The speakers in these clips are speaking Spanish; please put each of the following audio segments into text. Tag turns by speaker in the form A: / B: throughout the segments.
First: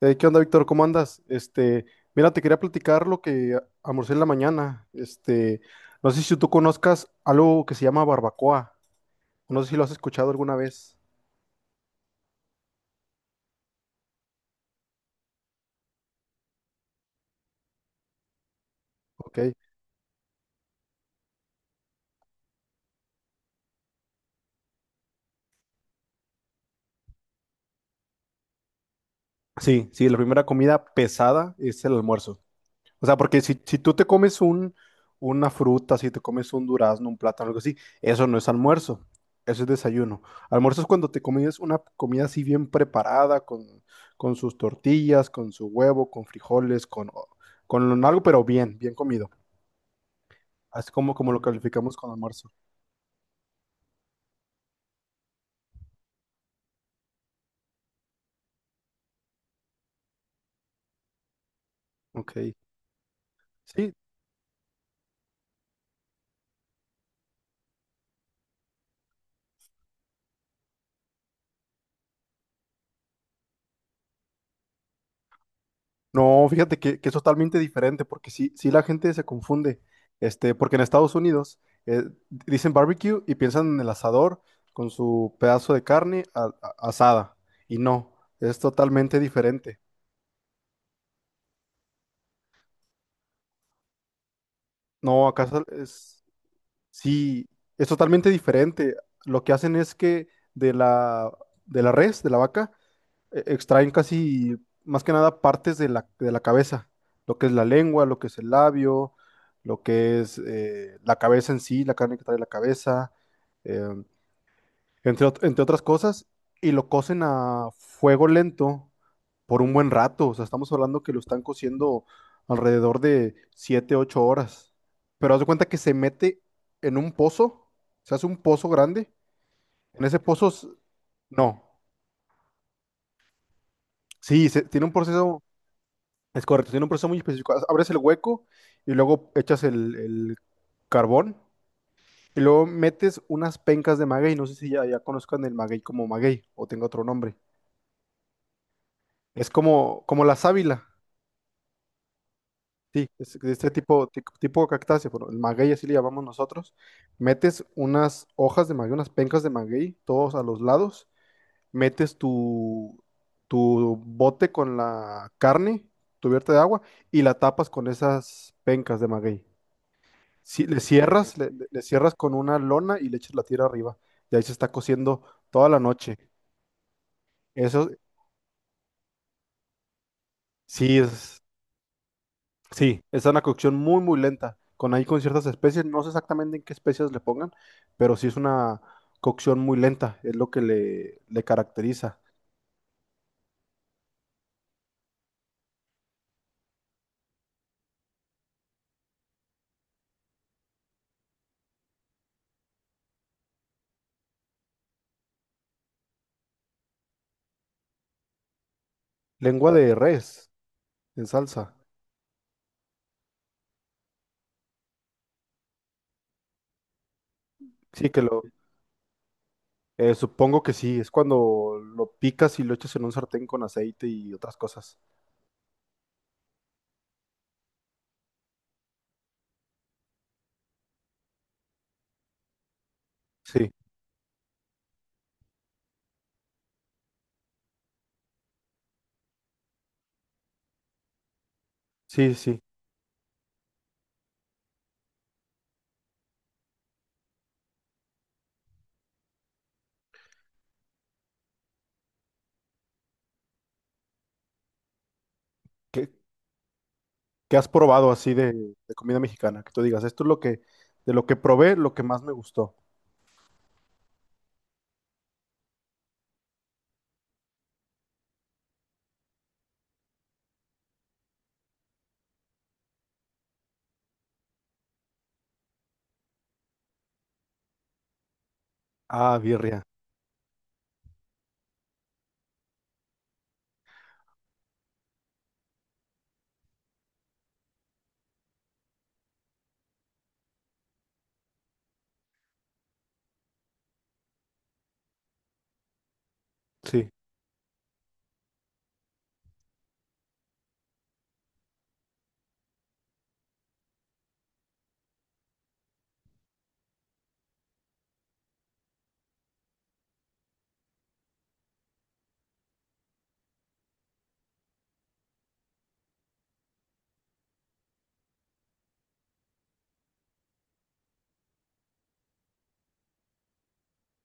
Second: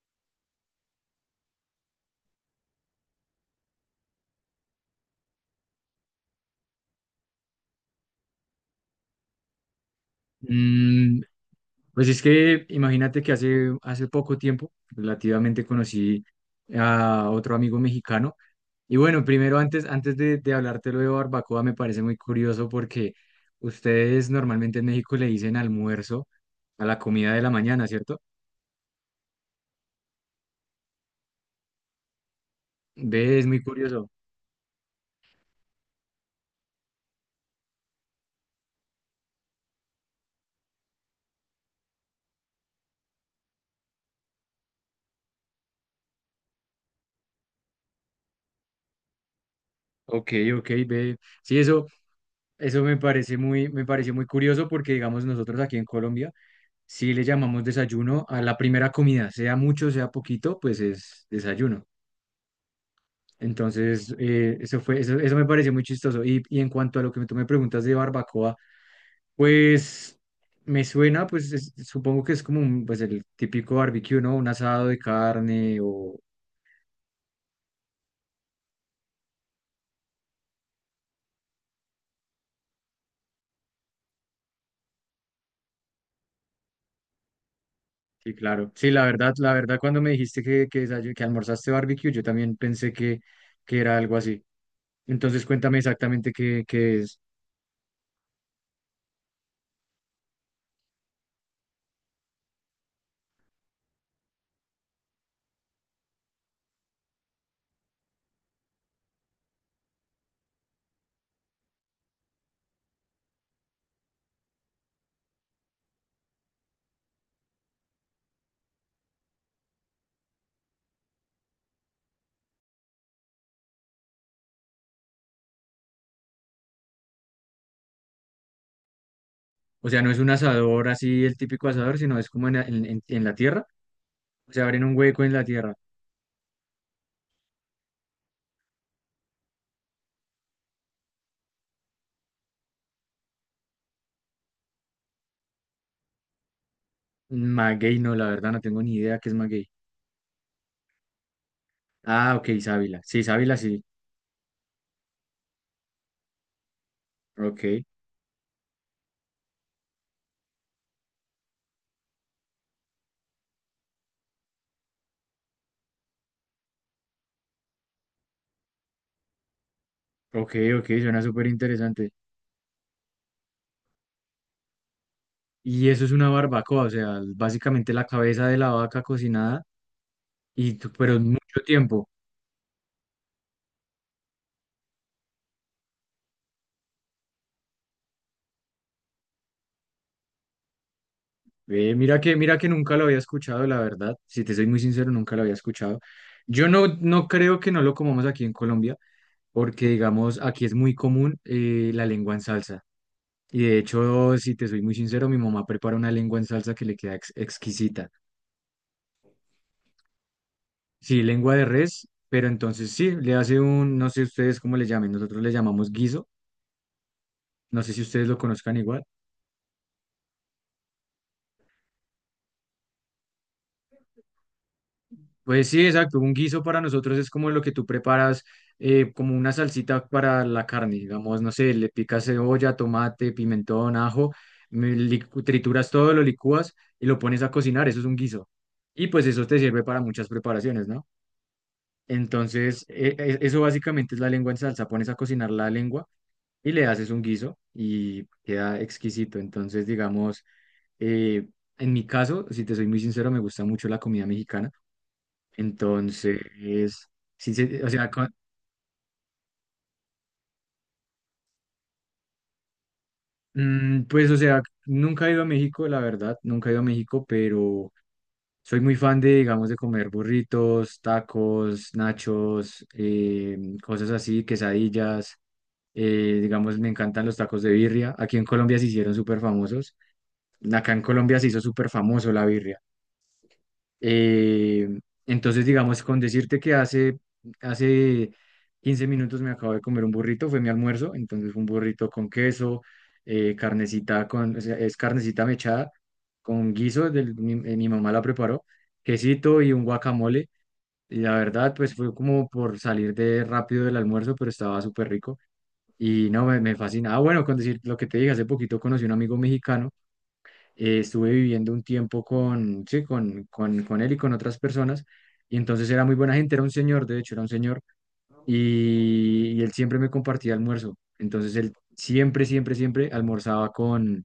A: ¿Qué onda, Víctor? ¿Cómo andas? Mira, te quería platicar lo que almorcé en la mañana. No sé si tú conozcas algo que se llama barbacoa. No sé si lo has escuchado alguna vez.
B: Mm, pues es que imagínate que hace poco tiempo relativamente conocí a otro amigo mexicano. Y bueno,
A: Ok.
B: primero antes de hablarte lo de barbacoa, me parece muy curioso porque ustedes normalmente en México le dicen almuerzo a la comida de la mañana, ¿cierto?
A: Sí, sí, la primera comida pesada es el almuerzo. O sea,
B: Ve,
A: porque
B: es
A: si,
B: muy
A: si tú te
B: curioso.
A: comes una fruta, si te comes un durazno, un plátano, algo así, eso no es almuerzo, eso es desayuno. Almuerzo es cuando te comes una comida así bien preparada, con sus tortillas, con su huevo, con frijoles, con algo, pero bien, bien comido.
B: Ok, ok,
A: Así como,
B: ve.
A: como lo
B: Sí, eso,
A: calificamos con almuerzo.
B: eso me parece muy, me pareció muy curioso porque, digamos, nosotros aquí en Colombia sí le llamamos desayuno a la primera comida, sea mucho, sea poquito, pues es desayuno.
A: Ok. Sí.
B: Entonces, eso fue, eso me pareció muy chistoso. Y en cuanto a lo que tú me preguntas de barbacoa, pues me suena, pues supongo que es como un, pues el típico barbecue, ¿no? Un asado de carne o...
A: No, fíjate que es totalmente diferente, porque sí, sí la gente se confunde. Porque en Estados Unidos eh, dicen barbecue y piensan en el asador con su pedazo de carne asada. Y no,
B: Sí,
A: es
B: claro. Sí,
A: totalmente
B: la verdad,
A: diferente.
B: cuando me dijiste que almorzaste barbecue, yo también pensé que era algo así.
A: No,
B: Entonces, cuéntame exactamente qué es.
A: sí, es totalmente diferente. Lo que hacen es que de la, de la res, de la vaca, extraen casi, más que nada, partes de la cabeza, lo que es la lengua, lo que es el labio, lo que es la cabeza en sí, la carne que trae la cabeza, em, entre otras cosas, y lo cocen a fuego lento por un buen rato. O sea, estamos hablando que lo están cociendo alrededor de 7 u 8 horas, pero haz de cuenta que se mete en un pozo, se hace un pozo grande,
B: O sea,
A: en
B: no es
A: ese
B: un
A: pozo,
B: asador así, el
A: no,
B: típico asador, sino es como en la tierra.
A: sí,
B: O sea, abren
A: tiene un
B: un hueco en
A: proceso.
B: la tierra.
A: Es correcto, tiene un proceso muy específico. Abres el hueco y luego echas el carbón y luego metes unas pencas de maguey. No sé si ya conozcan el maguey como maguey o tenga otro nombre.
B: Maguey, no, la verdad, no tengo ni idea qué es
A: Es
B: maguey.
A: como, como la sábila,
B: Ah, ok, sábila.
A: sí,
B: Sí,
A: es de
B: sábila,
A: este
B: sí.
A: tipo, tipo de cactácea, pero el maguey así le llamamos nosotros. Metes
B: Ok,
A: unas hojas de maguey, unas pencas de maguey, todos a los lados. Metes tu, tu bote con la carne cubierta de agua y la tapas con esas pencas de maguey. Sí, le
B: ok, suena
A: cierras,
B: súper
A: le
B: interesante.
A: cierras con una lona y le echas la tira arriba. Y ahí se está cociendo toda la
B: Y eso es
A: noche.
B: una barbacoa, o sea,
A: Eso
B: básicamente la cabeza de la vaca cocinada,
A: sí
B: pero en
A: es,
B: mucho tiempo.
A: sí, es una cocción muy, muy lenta. Con ahí con ciertas especies, no sé exactamente en qué especies le pongan, pero sí es una cocción muy lenta, es lo que le
B: Ve,
A: caracteriza.
B: mira que nunca lo había escuchado, la verdad. Si te soy muy sincero, nunca lo había escuchado. Yo no, no creo que no lo comamos aquí en Colombia, porque digamos, aquí es muy común la lengua en salsa. Y de hecho, si te soy muy sincero, mi mamá prepara una lengua en salsa que le queda exquisita.
A: Lengua de res
B: Sí,
A: en
B: lengua de
A: salsa.
B: res, pero entonces sí, le hace un, no sé ustedes cómo le llamen, nosotros le llamamos guiso, no sé si
A: Sí,
B: ustedes lo conozcan igual.
A: supongo que sí, es cuando lo picas y lo echas en un sartén con aceite y otras cosas.
B: Pues sí, exacto, un guiso para nosotros es como lo que tú preparas, como una salsita para la carne, digamos, no sé, le picas cebolla, tomate,
A: Sí,
B: pimentón, ajo, trituras todo, lo licúas y lo pones a cocinar, eso es un guiso. Y pues eso te sirve para muchas preparaciones, ¿no?
A: sí, sí.
B: Entonces, eso básicamente es la lengua en salsa, pones a cocinar la lengua y le haces un guiso y queda exquisito. Entonces, digamos, eh, en mi caso, si te soy muy sincero, me gusta mucho la comida mexicana.
A: ¿Qué,
B: Entonces, sí,
A: ¿Qué has
B: o
A: probado
B: sea,
A: así de comida mexicana? Que tú digas, esto es de lo que probé, lo que más me gustó.
B: mm, pues, o sea, nunca he ido a México, la verdad, nunca he ido a México, pero soy muy fan de, digamos, de comer burritos, tacos, nachos, cosas así, quesadillas. Digamos, me encantan los tacos de birria. Aquí en Colombia se hicieron
A: Ah,
B: súper
A: birria.
B: famosos. Acá en Colombia se hizo súper famoso la birria. Eh, entonces, digamos, con decirte hace 15 minutos me acabo de comer un burrito, fue mi almuerzo, entonces fue un burrito con queso, carnecita con, o sea, es carnecita mechada con guiso,
A: Sí.
B: mi mamá la preparó, quesito y un guacamole, y la verdad, pues fue como por salir de rápido del almuerzo, pero estaba súper rico, y no, me fascina. Ah, bueno, con decir lo que te dije, hace poquito conocí un amigo mexicano, estuve viviendo un tiempo con él y con otras personas, y entonces era muy buena gente, era un señor, de hecho, era un señor, y él siempre me compartía almuerzo, entonces él siempre almorzaba con,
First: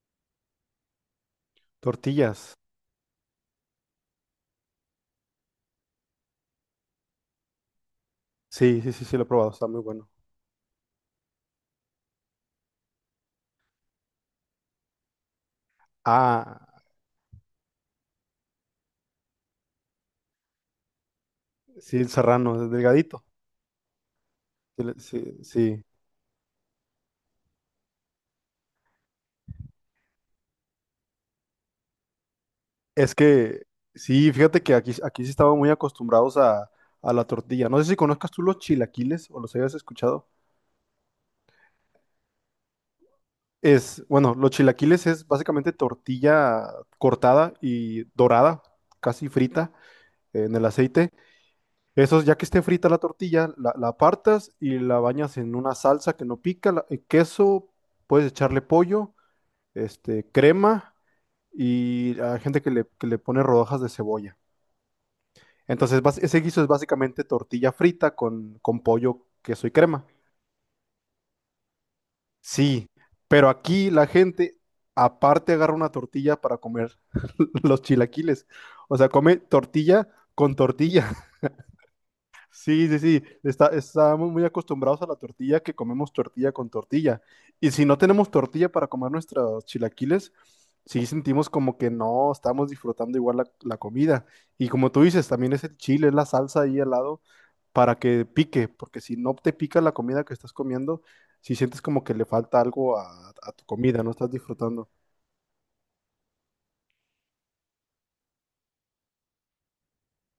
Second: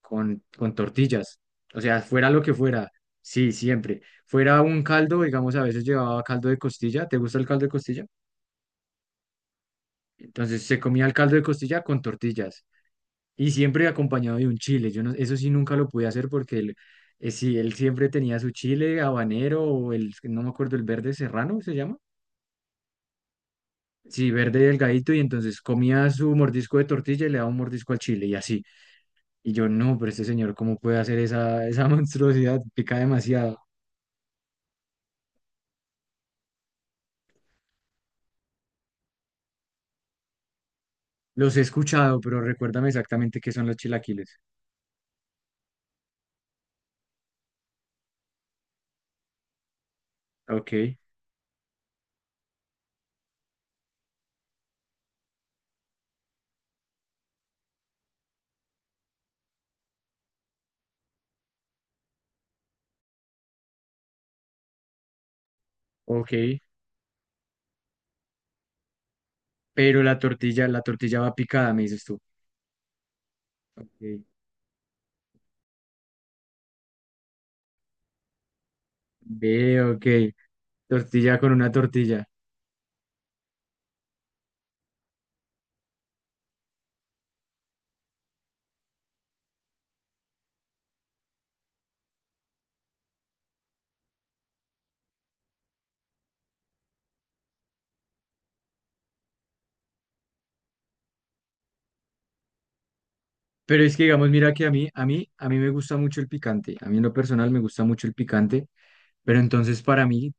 B: con, con tortillas, o sea, fuera lo
A: Tortillas.
B: que fuera, sí, siempre. Fuera un caldo, digamos, a veces llevaba caldo de costilla, ¿te gusta el caldo de costilla?
A: Sí, sí, sí, sí, lo he probado. Está muy bueno.
B: Entonces se comía el caldo de costilla con tortillas. Y siempre acompañado de un chile. Yo no, eso sí nunca lo pude hacer porque él,
A: Ah,
B: sí, él siempre tenía su chile habanero o el, no me acuerdo, el verde serrano se
A: sí,
B: llama.
A: el serrano, el delgadito.
B: Sí, verde
A: Sí,
B: delgadito y
A: sí.
B: entonces
A: Sí.
B: comía su mordisco de tortilla y le daba un mordisco al chile y así. Y yo, no, pero este señor, ¿cómo puede hacer esa monstruosidad? Pica
A: Es
B: demasiado.
A: que, sí, fíjate que aquí sí estaban muy acostumbrados a la tortilla. No sé si conozcas tú los chilaquiles o los hayas escuchado.
B: Los he escuchado, pero recuérdame exactamente qué son los
A: Bueno,
B: chilaquiles.
A: los chilaquiles es básicamente tortilla cortada y dorada, casi frita en el
B: Ok,
A: aceite. Eso, ya que esté frita la tortilla, la apartas y la bañas en una salsa que no pica, queso, puedes echarle pollo, crema y hay gente que le pone rodajas de cebolla. Entonces, ese
B: ok.
A: guiso es básicamente tortilla frita con pollo, queso y
B: Pero
A: crema.
B: la tortilla va picada, me dices tú.
A: Sí, pero aquí la
B: Ok.
A: gente aparte agarra una tortilla para comer los chilaquiles. O sea, come
B: Ve, ok.
A: tortilla con tortilla.
B: Tortilla con una tortilla.
A: Sí, sí, sí. Estamos muy acostumbrados a la tortilla que comemos tortilla con tortilla. Y si no tenemos tortilla para comer nuestros chilaquiles, sí sentimos como que no estamos disfrutando igual la comida. Y como tú dices, también es el chile, es la salsa ahí al lado para que pique, porque si no te pica la comida que estás comiendo, si sientes como que le falta algo a tu
B: Pero es
A: comida,
B: que,
A: no estás
B: digamos, mira que a
A: disfrutando.
B: mí, a mí, a mí me gusta mucho el picante. A mí en lo personal me gusta mucho el picante, pero entonces para mí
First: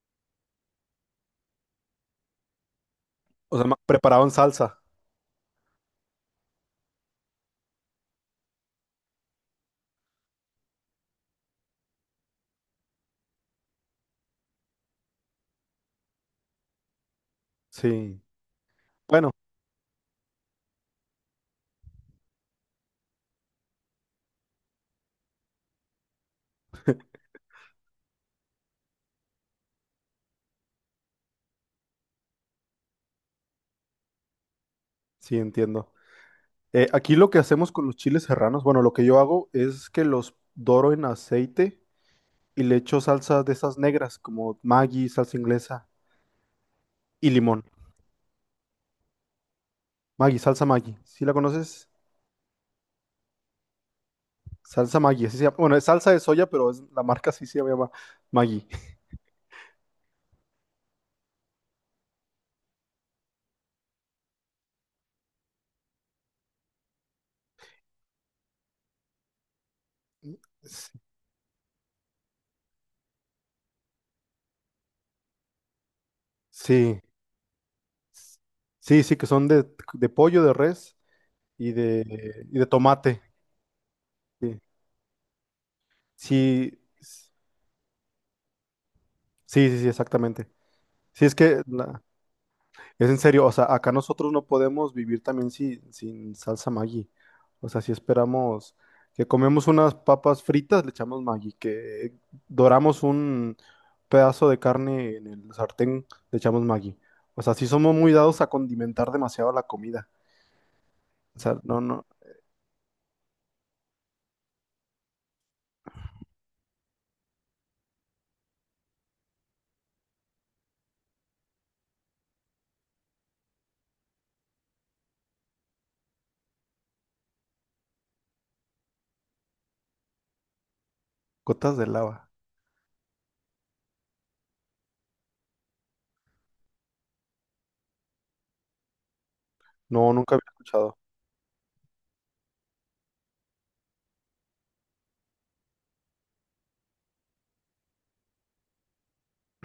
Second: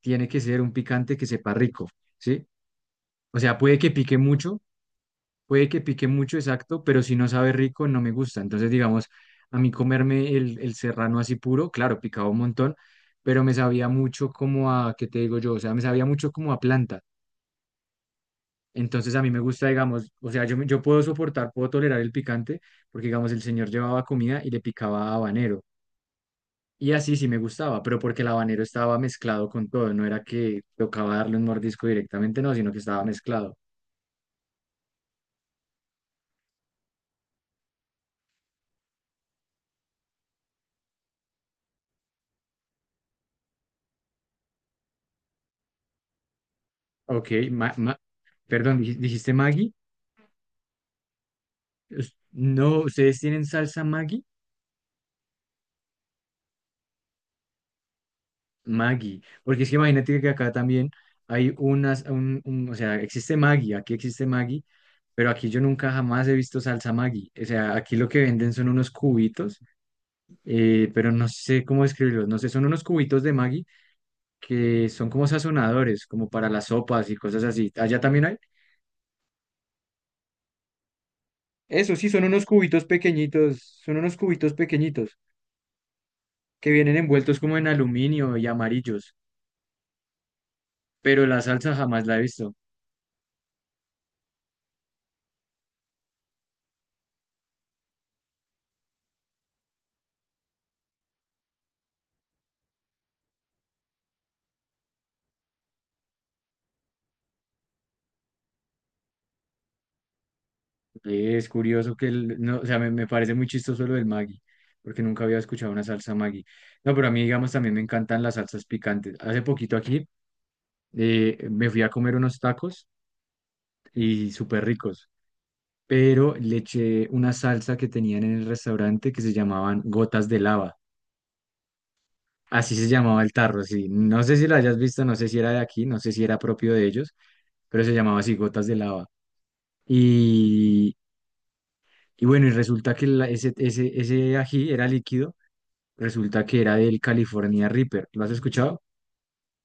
B: tiene que ser un picante que sepa rico, ¿sí? O
A: O
B: sea,
A: sea, más preparado en salsa.
B: puede que pique mucho, exacto, pero si no sabe rico, no me gusta. Entonces, digamos, a mí comerme el serrano así puro, claro, picaba un montón, pero me sabía mucho como a, ¿qué te digo yo? O sea, me sabía mucho como a planta.
A: Sí.
B: Entonces a mí
A: Bueno,
B: me gusta, digamos, o sea, yo puedo soportar, puedo tolerar el picante, porque digamos, el señor llevaba comida y le picaba habanero. Y así sí me gustaba, pero porque el habanero estaba mezclado con todo, no era que tocaba darle un mordisco directamente, no, sino que estaba mezclado.
A: sí entiendo. Aquí lo que hacemos con los chiles serranos, bueno, lo que yo hago es que los doro en aceite y le echo salsas de esas negras, como Maggi, salsa inglesa y
B: Ok,
A: limón.
B: ma- ma- ¿Dijiste Maggi?
A: Maggi, salsa Maggi. ¿Sí la conoces?
B: No, ¿ustedes tienen salsa Maggi?
A: Salsa Maggi, así se llama. Bueno, es salsa de soya, la marca sí se llama Maggi.
B: Maggi, porque es que imagínate que acá también hay unas, un- o sea, existe Maggi, aquí existe Maggi, pero aquí yo nunca jamás he visto salsa Maggi. O sea, aquí lo que venden son unos cubitos,
A: Sí,
B: pero no sé cómo describirlos, no sé, son unos cubitos de Maggi que son como sazonadores, como para las
A: sí,
B: sopas y cosas así. Allá también hay.
A: s- sí, sí, que son de pollo, de res y
B: Eso sí,
A: de, y de tomate.
B: son unos cubitos
A: Sí,
B: pequeñitos
A: sí,
B: que vienen envueltos como en aluminio y amarillos,
A: sí, sí, sí, exactamente. Sí,
B: pero
A: es
B: la
A: que
B: salsa jamás la he visto.
A: es en serio. O sea, acá nosotros no podemos vivir también sin salsa Maggi. O sea, si esperamos que comemos unas papas fritas, le echamos Maggi, que doramos un pedazo de carne en el sartén, le echamos Maggi. O sea, sí somos muy dados a condimentar demasiado la comida. O
B: Es
A: sea, no,
B: curioso
A: no,
B: que, no, o sea, me parece muy chistoso lo del Maggi, porque nunca había escuchado una salsa Maggi. No, pero a mí, digamos, también me encantan las salsas picantes. Hace poquito aquí me fui a comer unos tacos y súper ricos. Pero le eché una salsa que tenían en el restaurante que se llamaban gotas de lava.
A: gotas de lava.
B: Así se llamaba el tarro, sí. No sé si lo hayas visto, no sé si era de aquí, no sé si era propio de ellos, pero se llamaba así, gotas de lava.
A: No, nunca había
B: Y,
A: escuchado.
B: y bueno, y resulta que ese, ese ají era líquido, resulta que era del California Reaper. ¿Lo has escuchado?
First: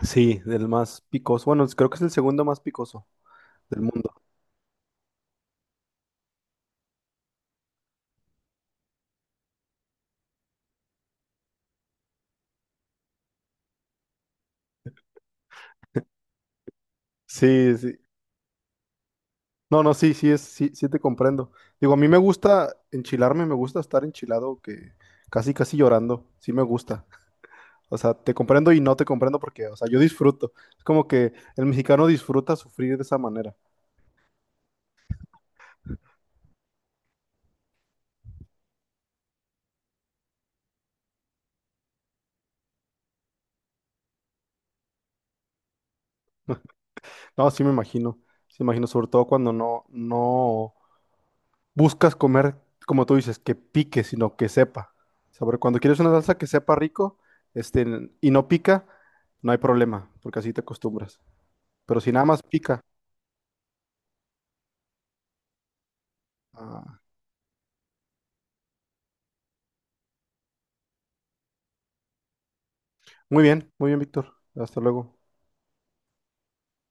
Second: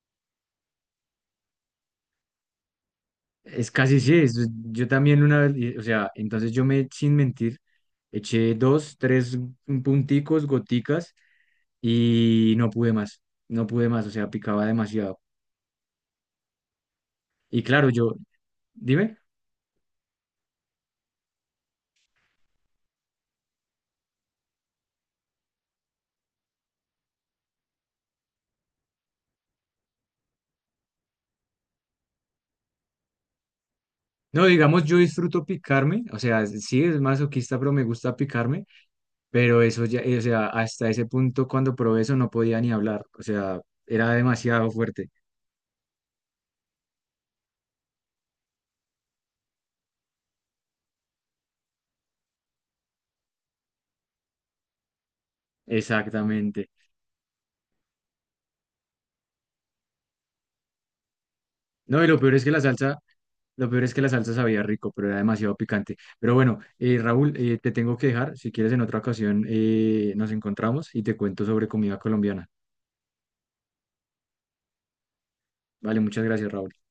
A: Sí, del más picoso. Bueno, creo que es el segundo más picoso
B: Es
A: del
B: casi
A: mundo.
B: sí, yo también una vez, o sea, entonces yo me, sin mentir, eché dos, tres punticos, goticas y no pude más, no pude más, o sea, picaba demasiado. Y
A: Sí,
B: claro,
A: sí.
B: yo, dime,
A: No, no, sí, sí, sí, sí te comprendo. Digo, a mí me gusta enchilarme, me gusta estar enchilado, que casi, casi llorando, sí me gusta. O sea, te comprendo y no te comprendo porque, o sea, yo disfruto. Es como que el mexicano disfruta sufrir de esa manera.
B: no, digamos, yo disfruto picarme, o sea, sí es masoquista, pero me gusta picarme, pero eso ya, o sea, hasta ese punto cuando probé eso no podía ni hablar, o sea, era demasiado fuerte,
A: No, sí me imagino, sobre todo cuando no, no buscas comer, como tú dices, que pique, sino que sepa. O sea, sobre cuando quieres una salsa que
B: exactamente.
A: sepa rico, y no pica, no hay problema, porque así te acostumbras. Pero
B: No, y
A: si
B: lo
A: nada
B: peor
A: más
B: es que la
A: pica,
B: salsa, lo peor es que la salsa sabía rico, pero era demasiado picante. Pero bueno,
A: ah,
B: Raúl, te tengo que dejar, si quieres en otra ocasión nos encontramos y te cuento sobre comida colombiana.
A: muy bien, muy bien, Víctor. Hasta luego.
B: Vale, muchas gracias, Raúl.